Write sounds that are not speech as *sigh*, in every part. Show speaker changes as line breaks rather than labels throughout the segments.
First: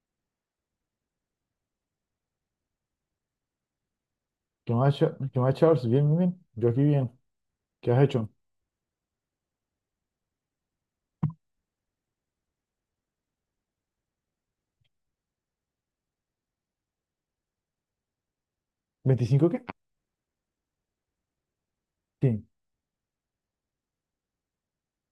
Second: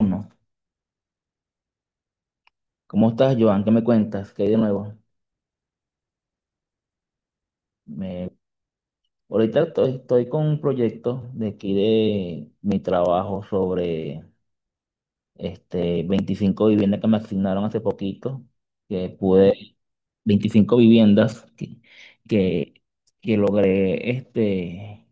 Uno. ¿Cómo estás, Joan? ¿Qué me cuentas? ¿Qué hay de
¿Qué
nuevo?
más, qué más, Charles? Bien, bien, bien. Yo aquí bien. ¿Qué has
Me...
hecho?
Ahorita estoy con un proyecto de aquí de mi trabajo sobre 25 viviendas que me asignaron hace poquito, que
¿25
pude,
qué?
25 viviendas
Sí.
que, que logré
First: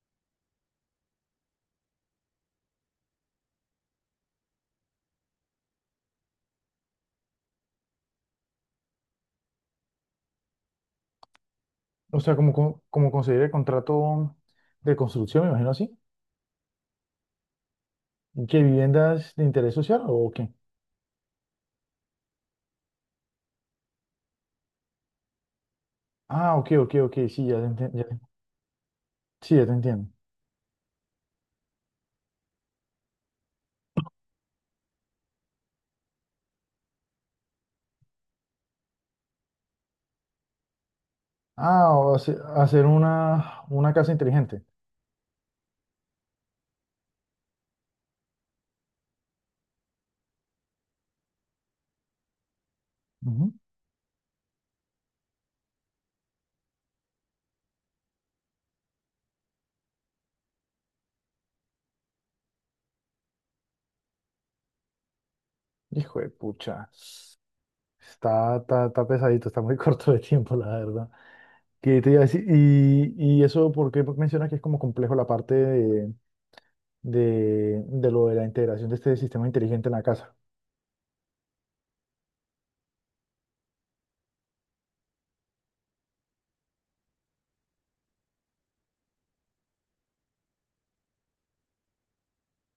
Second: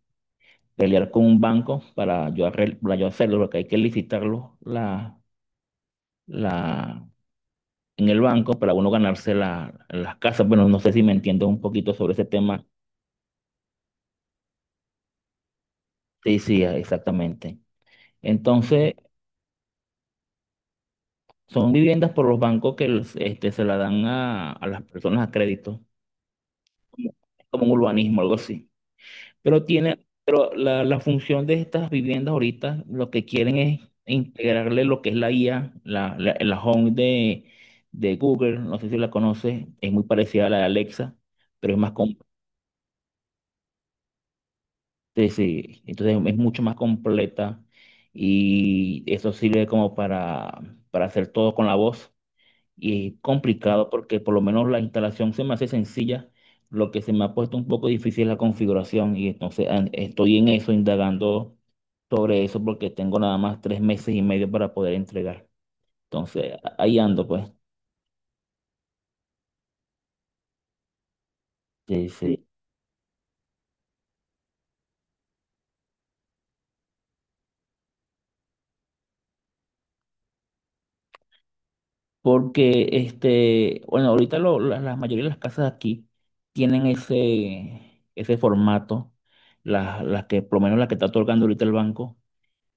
pelear con un banco para yo, para yo hacerlo, porque hay que licitarlo la, en el banco para uno ganarse las casas. Bueno, no sé si me entiendes un poquito sobre
O
ese
sea,
tema.
como conseguir el contrato de construcción, me imagino así.
Sí, sí, ah, exactamente.
¿Qué
Entonces,
viviendas de interés social o qué?
son viviendas por los bancos que los, se la dan a las personas a crédito,
Ah, ok, ok,
como,
ok. Sí, ya
como
te,
un urbanismo, algo así.
sí,
Pero
ya te
tiene,
entiendo.
pero la función de estas viviendas ahorita, lo que quieren es integrarle lo que es la IA, la Home de Google, no sé si la conoces. Es muy parecida a la de Alexa, pero es
Ah,
más completa,
hacer una casa inteligente.
entonces es mucho más completa, y eso sirve como para hacer todo con la voz. Y
Ujú.
complicado porque por lo menos la instalación se me hace sencilla, lo que se me ha puesto un poco difícil es la configuración, y entonces estoy en eso, indagando sobre eso porque tengo nada más tres meses y medio para poder entregar.
Hijo de
Entonces
pucha.
ahí ando pues.
Está pesadito, está muy *laughs* corto de tiempo, la verdad. ¿Qué
Sí,
te iba a
sí.
decir? Y eso, ¿por qué mencionas que es como complejo la parte de, de lo de la integración de este sistema inteligente en la casa.
Porque bueno, ahorita la mayoría de las casas aquí tienen ese formato, las que por lo menos la que está otorgando ahorita el banco.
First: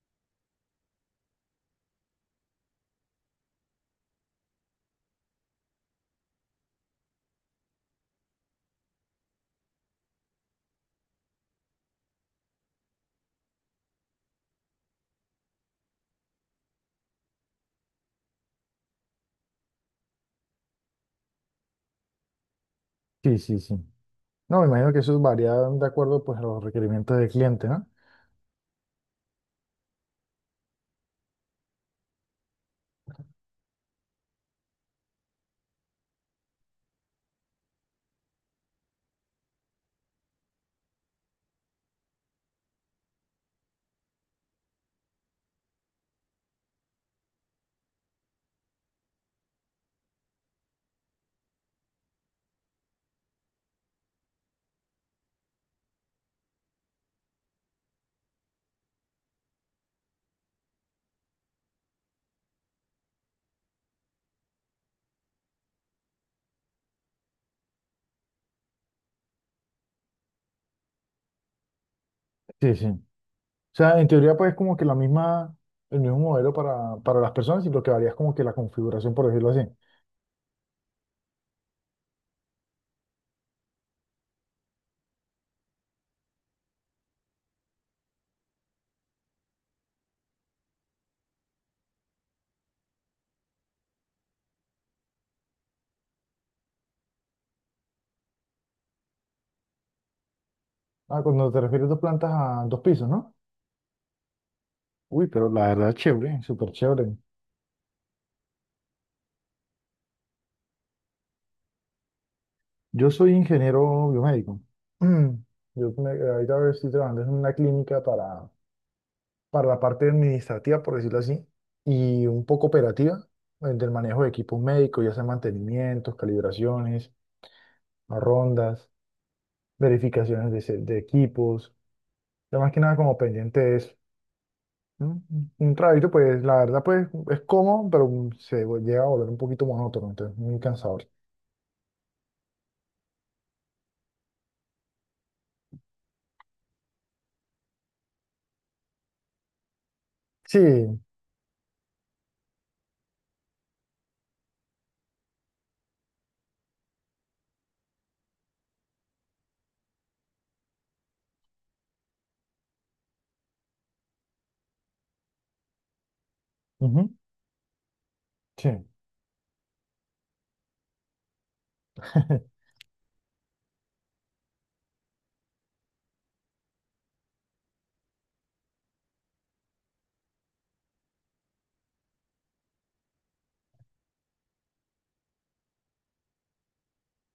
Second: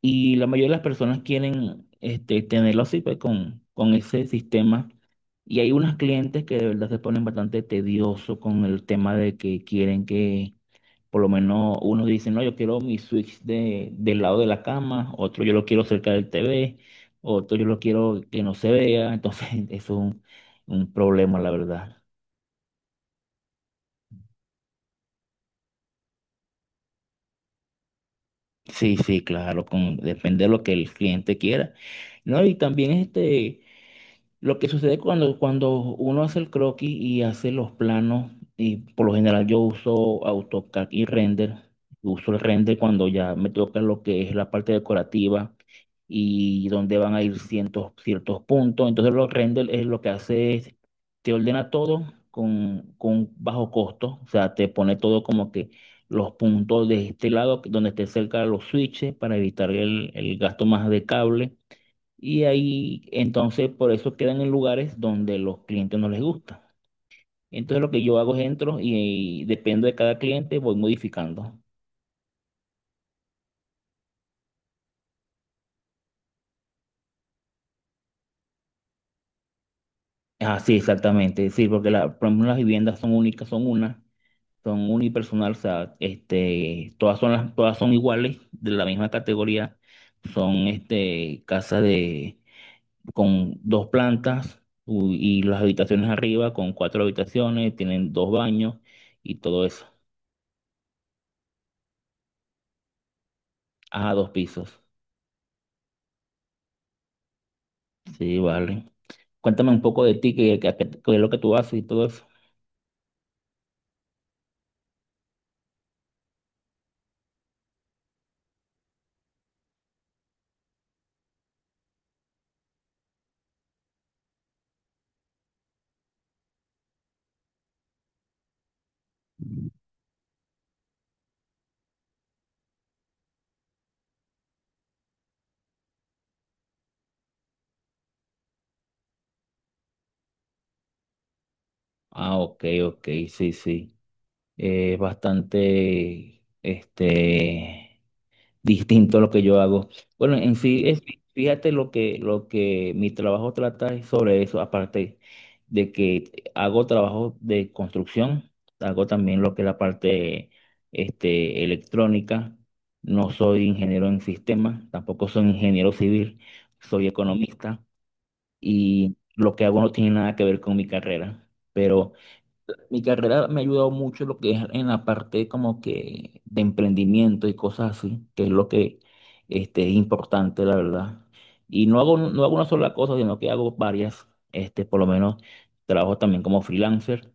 Y la mayoría de las personas quieren tenerlo así, pues con ese sistema. Y hay unas clientes que de verdad se ponen bastante tedioso con el tema de que quieren que, por lo menos, unos dicen, no, yo quiero mi switch de, del lado de la cama, otro yo lo quiero cerca del TV, otro yo lo quiero que no se vea. Entonces, *laughs* es un problema, la verdad.
Sí, sí, sí. No, me imagino que eso varía de acuerdo pues a los requerimientos del cliente, ¿no?
Sí, sí, claro, con, depende de lo que el cliente quiera. No, y también este. Lo que sucede cuando, cuando uno hace el croquis y hace los planos, y por lo general yo uso AutoCAD y render, uso el render cuando ya me toca lo que es la parte decorativa y donde van a ir ciertos puntos. Entonces los render es lo que hace es, te ordena todo con bajo costo. O sea, te pone todo como que los puntos de este lado, donde esté cerca los switches para evitar el gasto más de cable, y ahí, entonces, por eso quedan en lugares donde los clientes no les gusta. Entonces, lo que yo hago es entro y depende de cada cliente, voy modificando.
Sí, sí. O sea, en teoría pues es como que el mismo modelo para las personas y lo que varía es como que la configuración, por decirlo así.
Ah, sí, exactamente. Sí, porque por ejemplo, las viviendas son únicas, son una, son unipersonal. O sea, todas son todas son iguales, de la misma categoría. Son casas de, con dos plantas y las habitaciones arriba con cuatro habitaciones, tienen dos baños y todo eso.
Ah, cuando te refieres dos plantas a dos pisos, ¿no?
Ah, dos pisos.
Uy, pero la verdad chévere, súper chévere.
Sí, vale. Cuéntame un poco de ti, qué, qué es lo que tú haces y todo eso.
Yo soy ingeniero biomédico. *clears throat* Ahorita estoy trabajando en una clínica para la parte administrativa, por decirlo así, y un poco operativa, del manejo de equipos médicos, ya sea mantenimientos, calibraciones, rondas, verificaciones de, de equipos, ya más que nada como pendiente de eso. ¿No? Un trabajito, pues la verdad, pues es cómodo, pero llega a volver un poquito monótono, entonces muy cansador.
Ah, ok, ok, sí, sí. Es bastante, *laughs* distinto a lo que yo hago. Bueno, en sí,
Sí,
es, fíjate lo que mi trabajo trata es sobre eso, aparte de que hago trabajo de construcción, hago también lo que es la parte, electrónica. No soy ingeniero en sistemas, tampoco soy ingeniero civil, soy
ujú,
economista.
sí.
Y lo que hago no tiene nada que ver con mi carrera. Pero
*laughs*
mi carrera me ha ayudado mucho lo que es en la parte como que de emprendimiento y cosas así, que es lo que es importante, la verdad. Y no hago, no hago una sola cosa, sino que hago varias. Por lo menos trabajo también como freelancer.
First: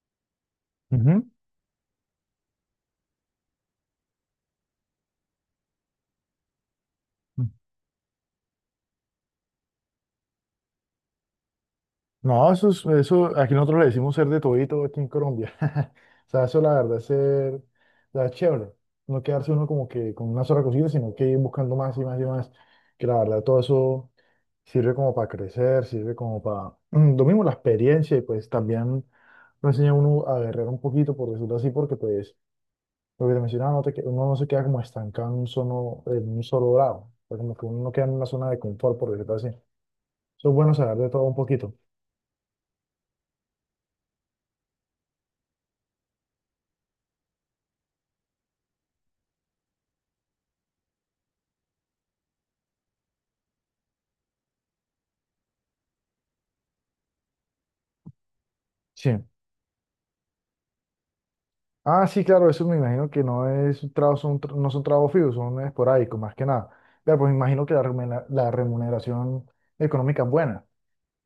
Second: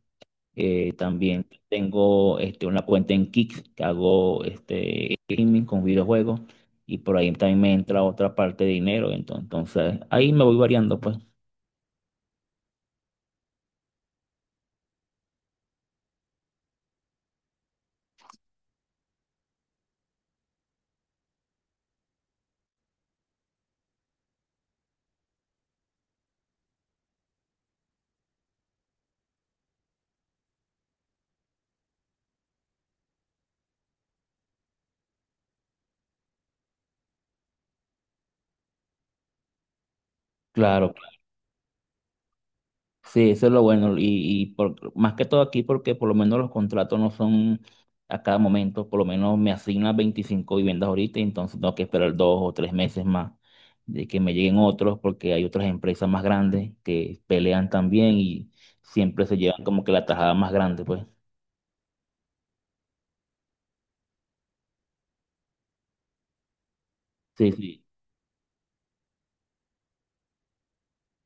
También tengo una cuenta en Kick que hago gaming con videojuegos. Y por ahí
Ujú.
también me entra otra parte de dinero. Entonces, entonces ahí me voy variando, pues.
No, eso es, eso, aquí nosotros le decimos ser de todito aquí en Colombia. *laughs* O sea, eso la verdad es ser, la sea, chévere. No quedarse uno como que con una sola cosita, sino que ir buscando más y más y más. Que la verdad todo eso sirve como para crecer, sirve como para, *clears throat* lo mismo la experiencia y pues también lo enseña a uno a guerrear un poquito, por decirlo así, porque pues lo que te mencionaba, uno no se queda como estancado en un solo lado. O sea, como que uno no queda en una zona de confort, por decirlo así. Eso es bueno
Claro.
saber de todo un poquito.
Sí, eso es lo bueno. Y más que todo aquí, porque por lo menos los contratos no son a cada momento. Por lo menos me asignan 25 viviendas ahorita, y entonces tengo que esperar dos o tres meses más de que me lleguen otros, porque hay otras empresas más grandes que pelean también y
Sí.
siempre se llevan como que la tajada más grande, pues.
Ah, sí, claro, eso me imagino que no es un trabajo, no son trabajos fijos, son esporádicos, más que nada. Claro, pues me
Sí,
imagino que
sí.
la remuneración económica es buena.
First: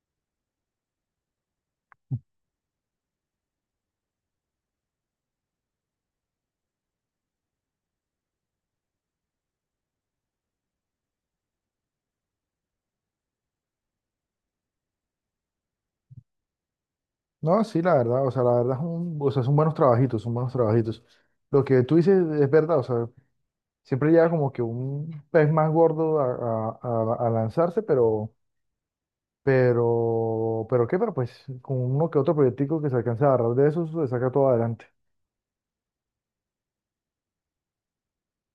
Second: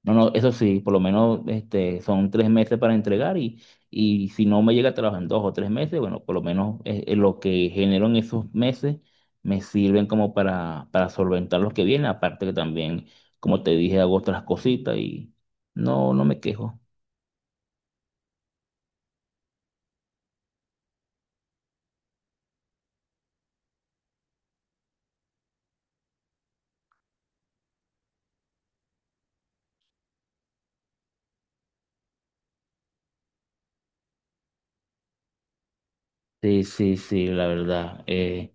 No, no, eso sí, por lo menos son tres meses para entregar y si no me llega a trabajar en dos o tres meses, bueno, por lo menos lo que genero en esos meses me sirven como para solventar los que vienen, aparte que también, como te dije, hago otras cositas y no, no me quejo.
No, sí, la verdad, o sea, la verdad es un- o sea, son buenos trabajitos, son buenos trabajitos. Lo que tú dices es verdad, o sea, siempre llega como que un pez más gordo a lanzarse, pero, pero pues con uno que otro proyectico que se alcance a agarrar de esos, se saca todo adelante.
Sí, sí, sí, la verdad.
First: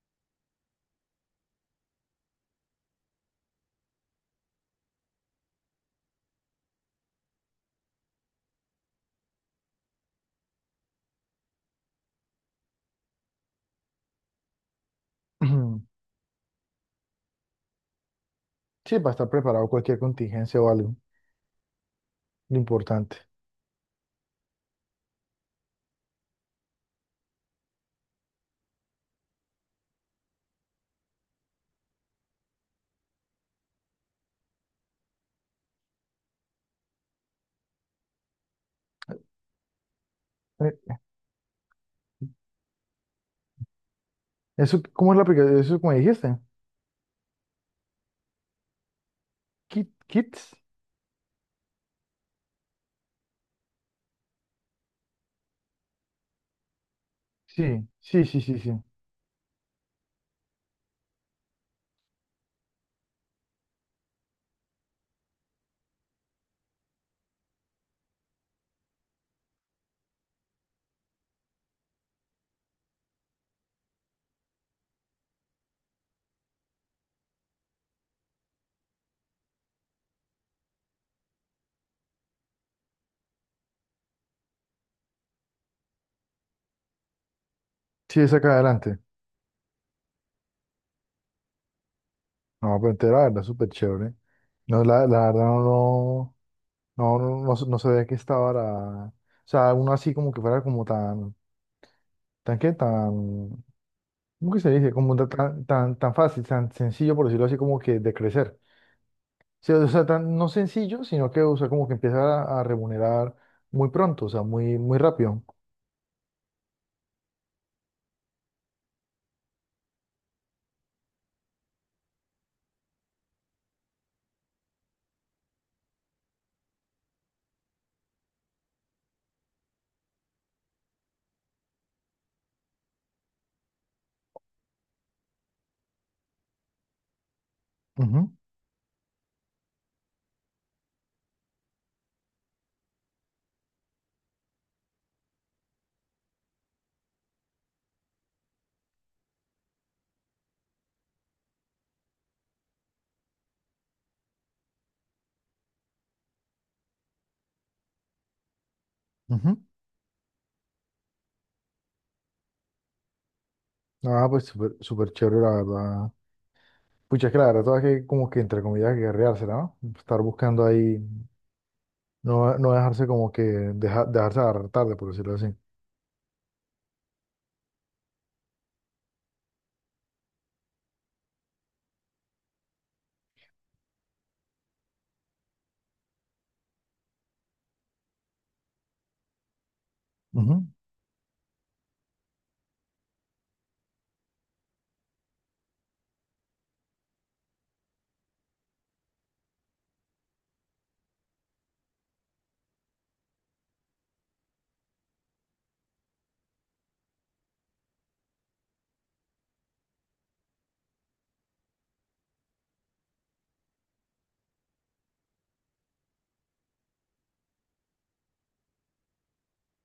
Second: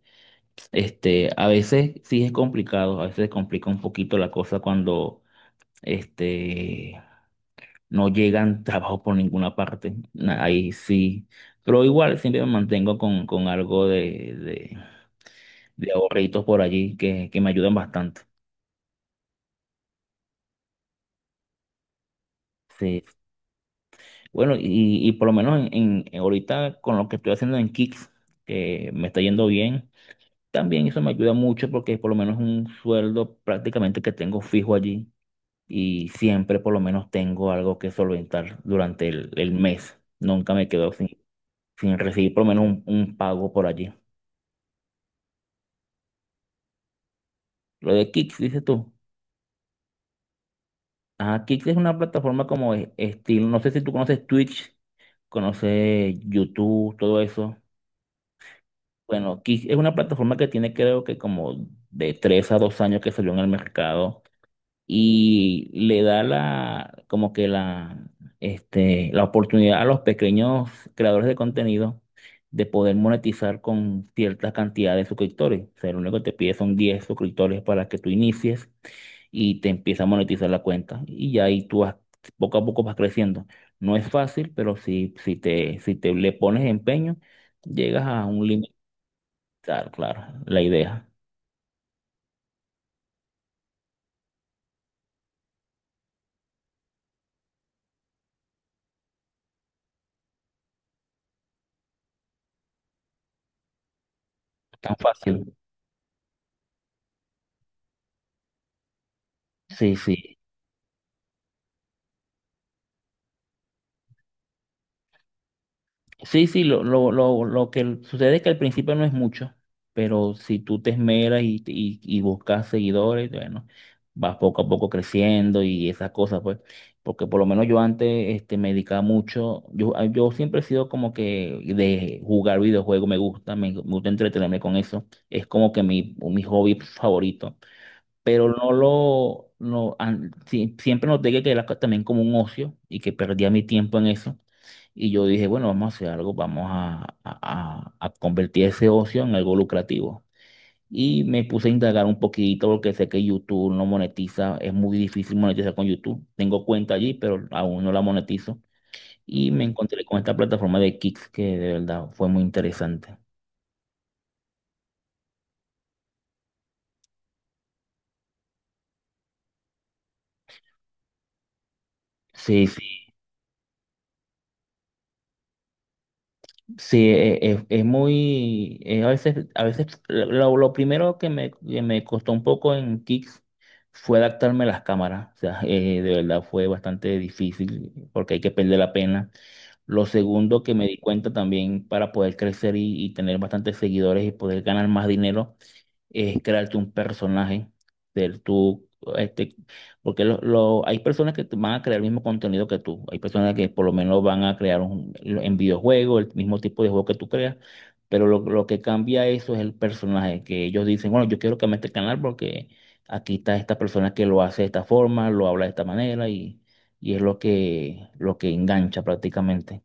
Este, a veces sí es complicado, a veces complica un poquito la cosa cuando este no llegan *laughs* trabajo por ninguna parte. Ahí sí. Pero igual siempre me mantengo con algo de, de
*clears throat*
ahorritos por allí que me ayudan bastante.
Sí, para estar preparado cualquier contingencia o algo, lo
Sí.
importante.
Bueno, y por lo menos ahorita con lo que estoy haciendo en Kicks, que me está yendo bien, también eso me ayuda mucho porque por lo menos es un sueldo prácticamente que tengo fijo allí y siempre por lo menos tengo algo que solventar durante el mes. Nunca me quedo
Eh,
sin, sin recibir por lo menos un pago por allí.
Eso, ¿cómo es la aplicación? Eso, ¿como dijiste?
Lo de Kick, dices tú.
Kits.
Ah, Kick es una plataforma como estilo, no sé si tú conoces Twitch, conoces YouTube, todo eso.
Sí, sí, sí, sí, sí.
Bueno, Kick es una plataforma que tiene creo que como de tres a dos años que salió en el mercado y le da como que la oportunidad a los pequeños creadores de contenido de poder monetizar con cierta cantidad de suscriptores. O sea, lo único que te pide son 10 suscriptores para que tú inicies y te empieza a monetizar la cuenta. Y ya ahí tú vas, poco a poco vas creciendo. No es fácil, pero si, si te, si te le pones empeño, llegas
Sí,
a
es
un
acá
límite,
adelante.
claro, claro, la idea.
No, la verdad, súper chévere. No, la verdad, no, no, no, no, no sabía que estaba la... O sea, uno así como que fuera como tan, tan, ¿cómo que se dice?
Tan
Como ta-
fácil.
tan, tan, tan fácil, tan sencillo, por decirlo así, como que de crecer. Sí, o
Sí,
sea, tan,
sí.
no sencillo, sino que, o sea, como que empieza a remunerar muy pronto, o sea, muy, muy rápido.
Sí, sí, lo que sucede es que al principio no es mucho, pero si tú te esmeras y buscas seguidores, bueno, vas poco a poco creciendo y esas cosas, pues, porque por lo menos yo antes me dedicaba mucho, yo, yo siempre he sido como que de jugar videojuegos, me gusta, me gusta entretenerme con eso, es como que mi hobby favorito,
Ujú,
pero no lo, no, sí, siempre noté que era también como un ocio y que perdía mi tiempo en eso. Y yo dije, bueno, vamos a hacer algo, vamos a, a convertir ese ocio en algo lucrativo. Y me puse a indagar un poquito porque sé que YouTube no monetiza, es muy difícil monetizar con YouTube. Tengo cuenta allí, pero aún no la monetizo. Y
ujú.
me encontré con esta plataforma de Kicks que de verdad fue muy interesante.
Ah, pues súper súper chévere, la verdad. Pucha, es que la verdad, todas que como que entre comillas guerreársela, ¿no? Estar buscando ahí, no,
Sí,
no
sí.
dejarse como que, dejarse agarrar tarde, por decirlo así.
Sí, es, muy, a veces lo primero que me costó un poco en Kicks fue adaptarme a las cámaras. O sea, de verdad fue bastante difícil porque hay que perder la pena. Lo segundo
Ujú.
que me di cuenta también para poder crecer y tener bastantes seguidores y poder ganar más dinero es crearte un personaje del tú, este, porque lo, hay personas que te van a crear el mismo contenido que tú, hay personas que por lo menos van a crear en videojuegos el mismo tipo de juego que tú creas, pero lo que cambia eso es el personaje, que ellos dicen, bueno, yo quiero que me este canal porque aquí está esta persona que lo hace de esta forma, lo habla de esta manera y es lo que engancha prácticamente.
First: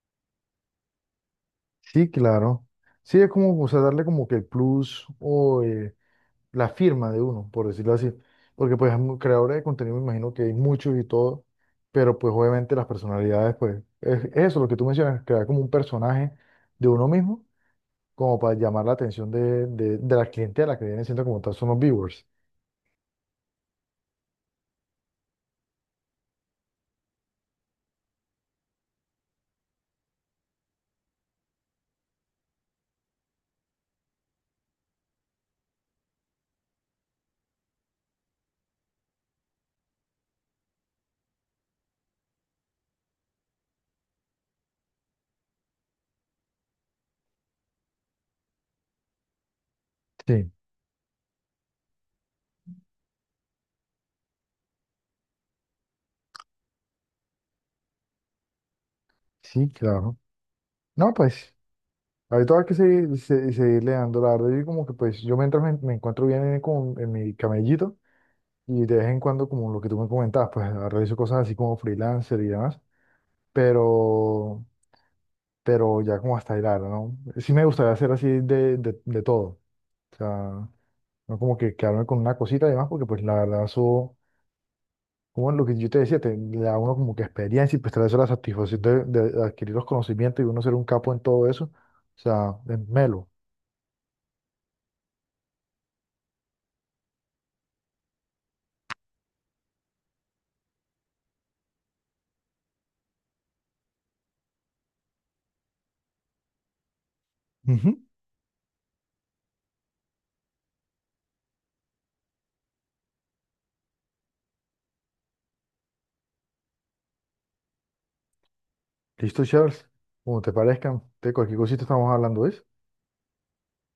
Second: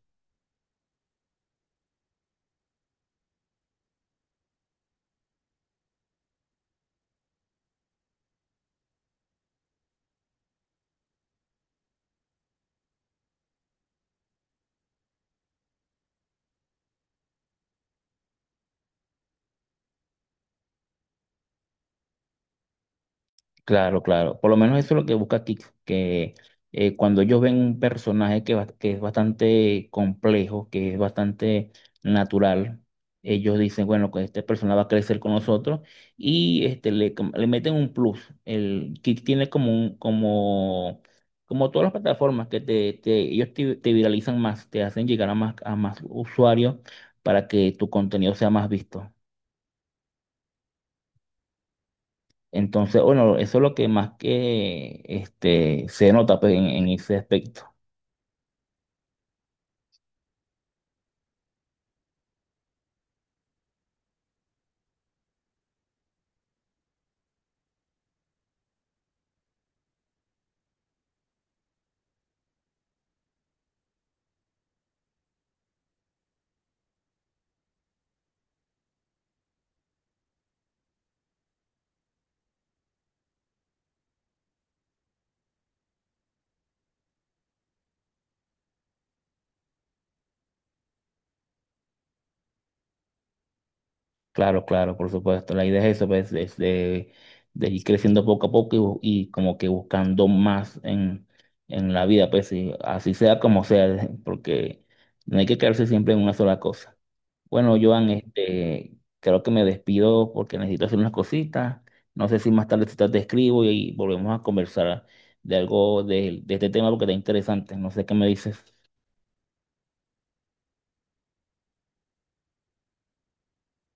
Sí, claro. Sí, es como, o sea, darle como que el plus o la firma de uno, por decirlo así. Porque pues creadores de contenido me imagino que hay muchos y todo, pero pues obviamente las personalidades, pues, es eso lo que tú mencionas, crear como un personaje de uno mismo como para llamar la atención de la clientela que vienen siendo como tal son los viewers.
Claro, claro. Por lo menos eso es lo que busca Kik, que cuando ellos ven un personaje que, que es bastante complejo, que es bastante natural, ellos dicen, bueno, que este personaje va a crecer con nosotros y le, le meten un plus. El Kik tiene como un, como, como todas las plataformas que te, ellos te, te viralizan más, te hacen llegar a más usuarios para que tu contenido sea más visto.
Sí,
Entonces, bueno, eso es lo que más que se nota pues, en ese aspecto.
sí, claro. No, pues, ahorita hay que seguir, seguirle dando la verdad. Yo como que pues yo mientras me encuentro bien en, como en mi camellito y de vez en cuando como lo que tú me comentabas, pues realizo cosas así como freelancer y demás, pero, pero ya como hasta hilar, ¿no? Sí me gustaría hacer así de todo. O sea, no como que quedarme con una cosita y demás, porque pues la verdad eso como lo que yo te decía, le da a uno como que experiencia y pues trae eso la satisfacción de adquirir los conocimientos y uno ser un capo en todo eso. O sea, es melo.
Claro, claro, por supuesto. La idea es eso, pues, es de ir creciendo poco a poco y, y como que buscando más en la vida, pues, y así sea como sea, *laughs* porque no hay que quedarse siempre en una sola cosa. Bueno,
Ujú.
Joan, creo que me despido porque necesito hacer unas cositas. No sé si más tarde si te te escribo y volvemos a conversar de algo de este tema porque está interesante. No sé qué me dices.
Listo, Charles. Como te parezcan, de cualquier cosita estamos hablando, ¿es?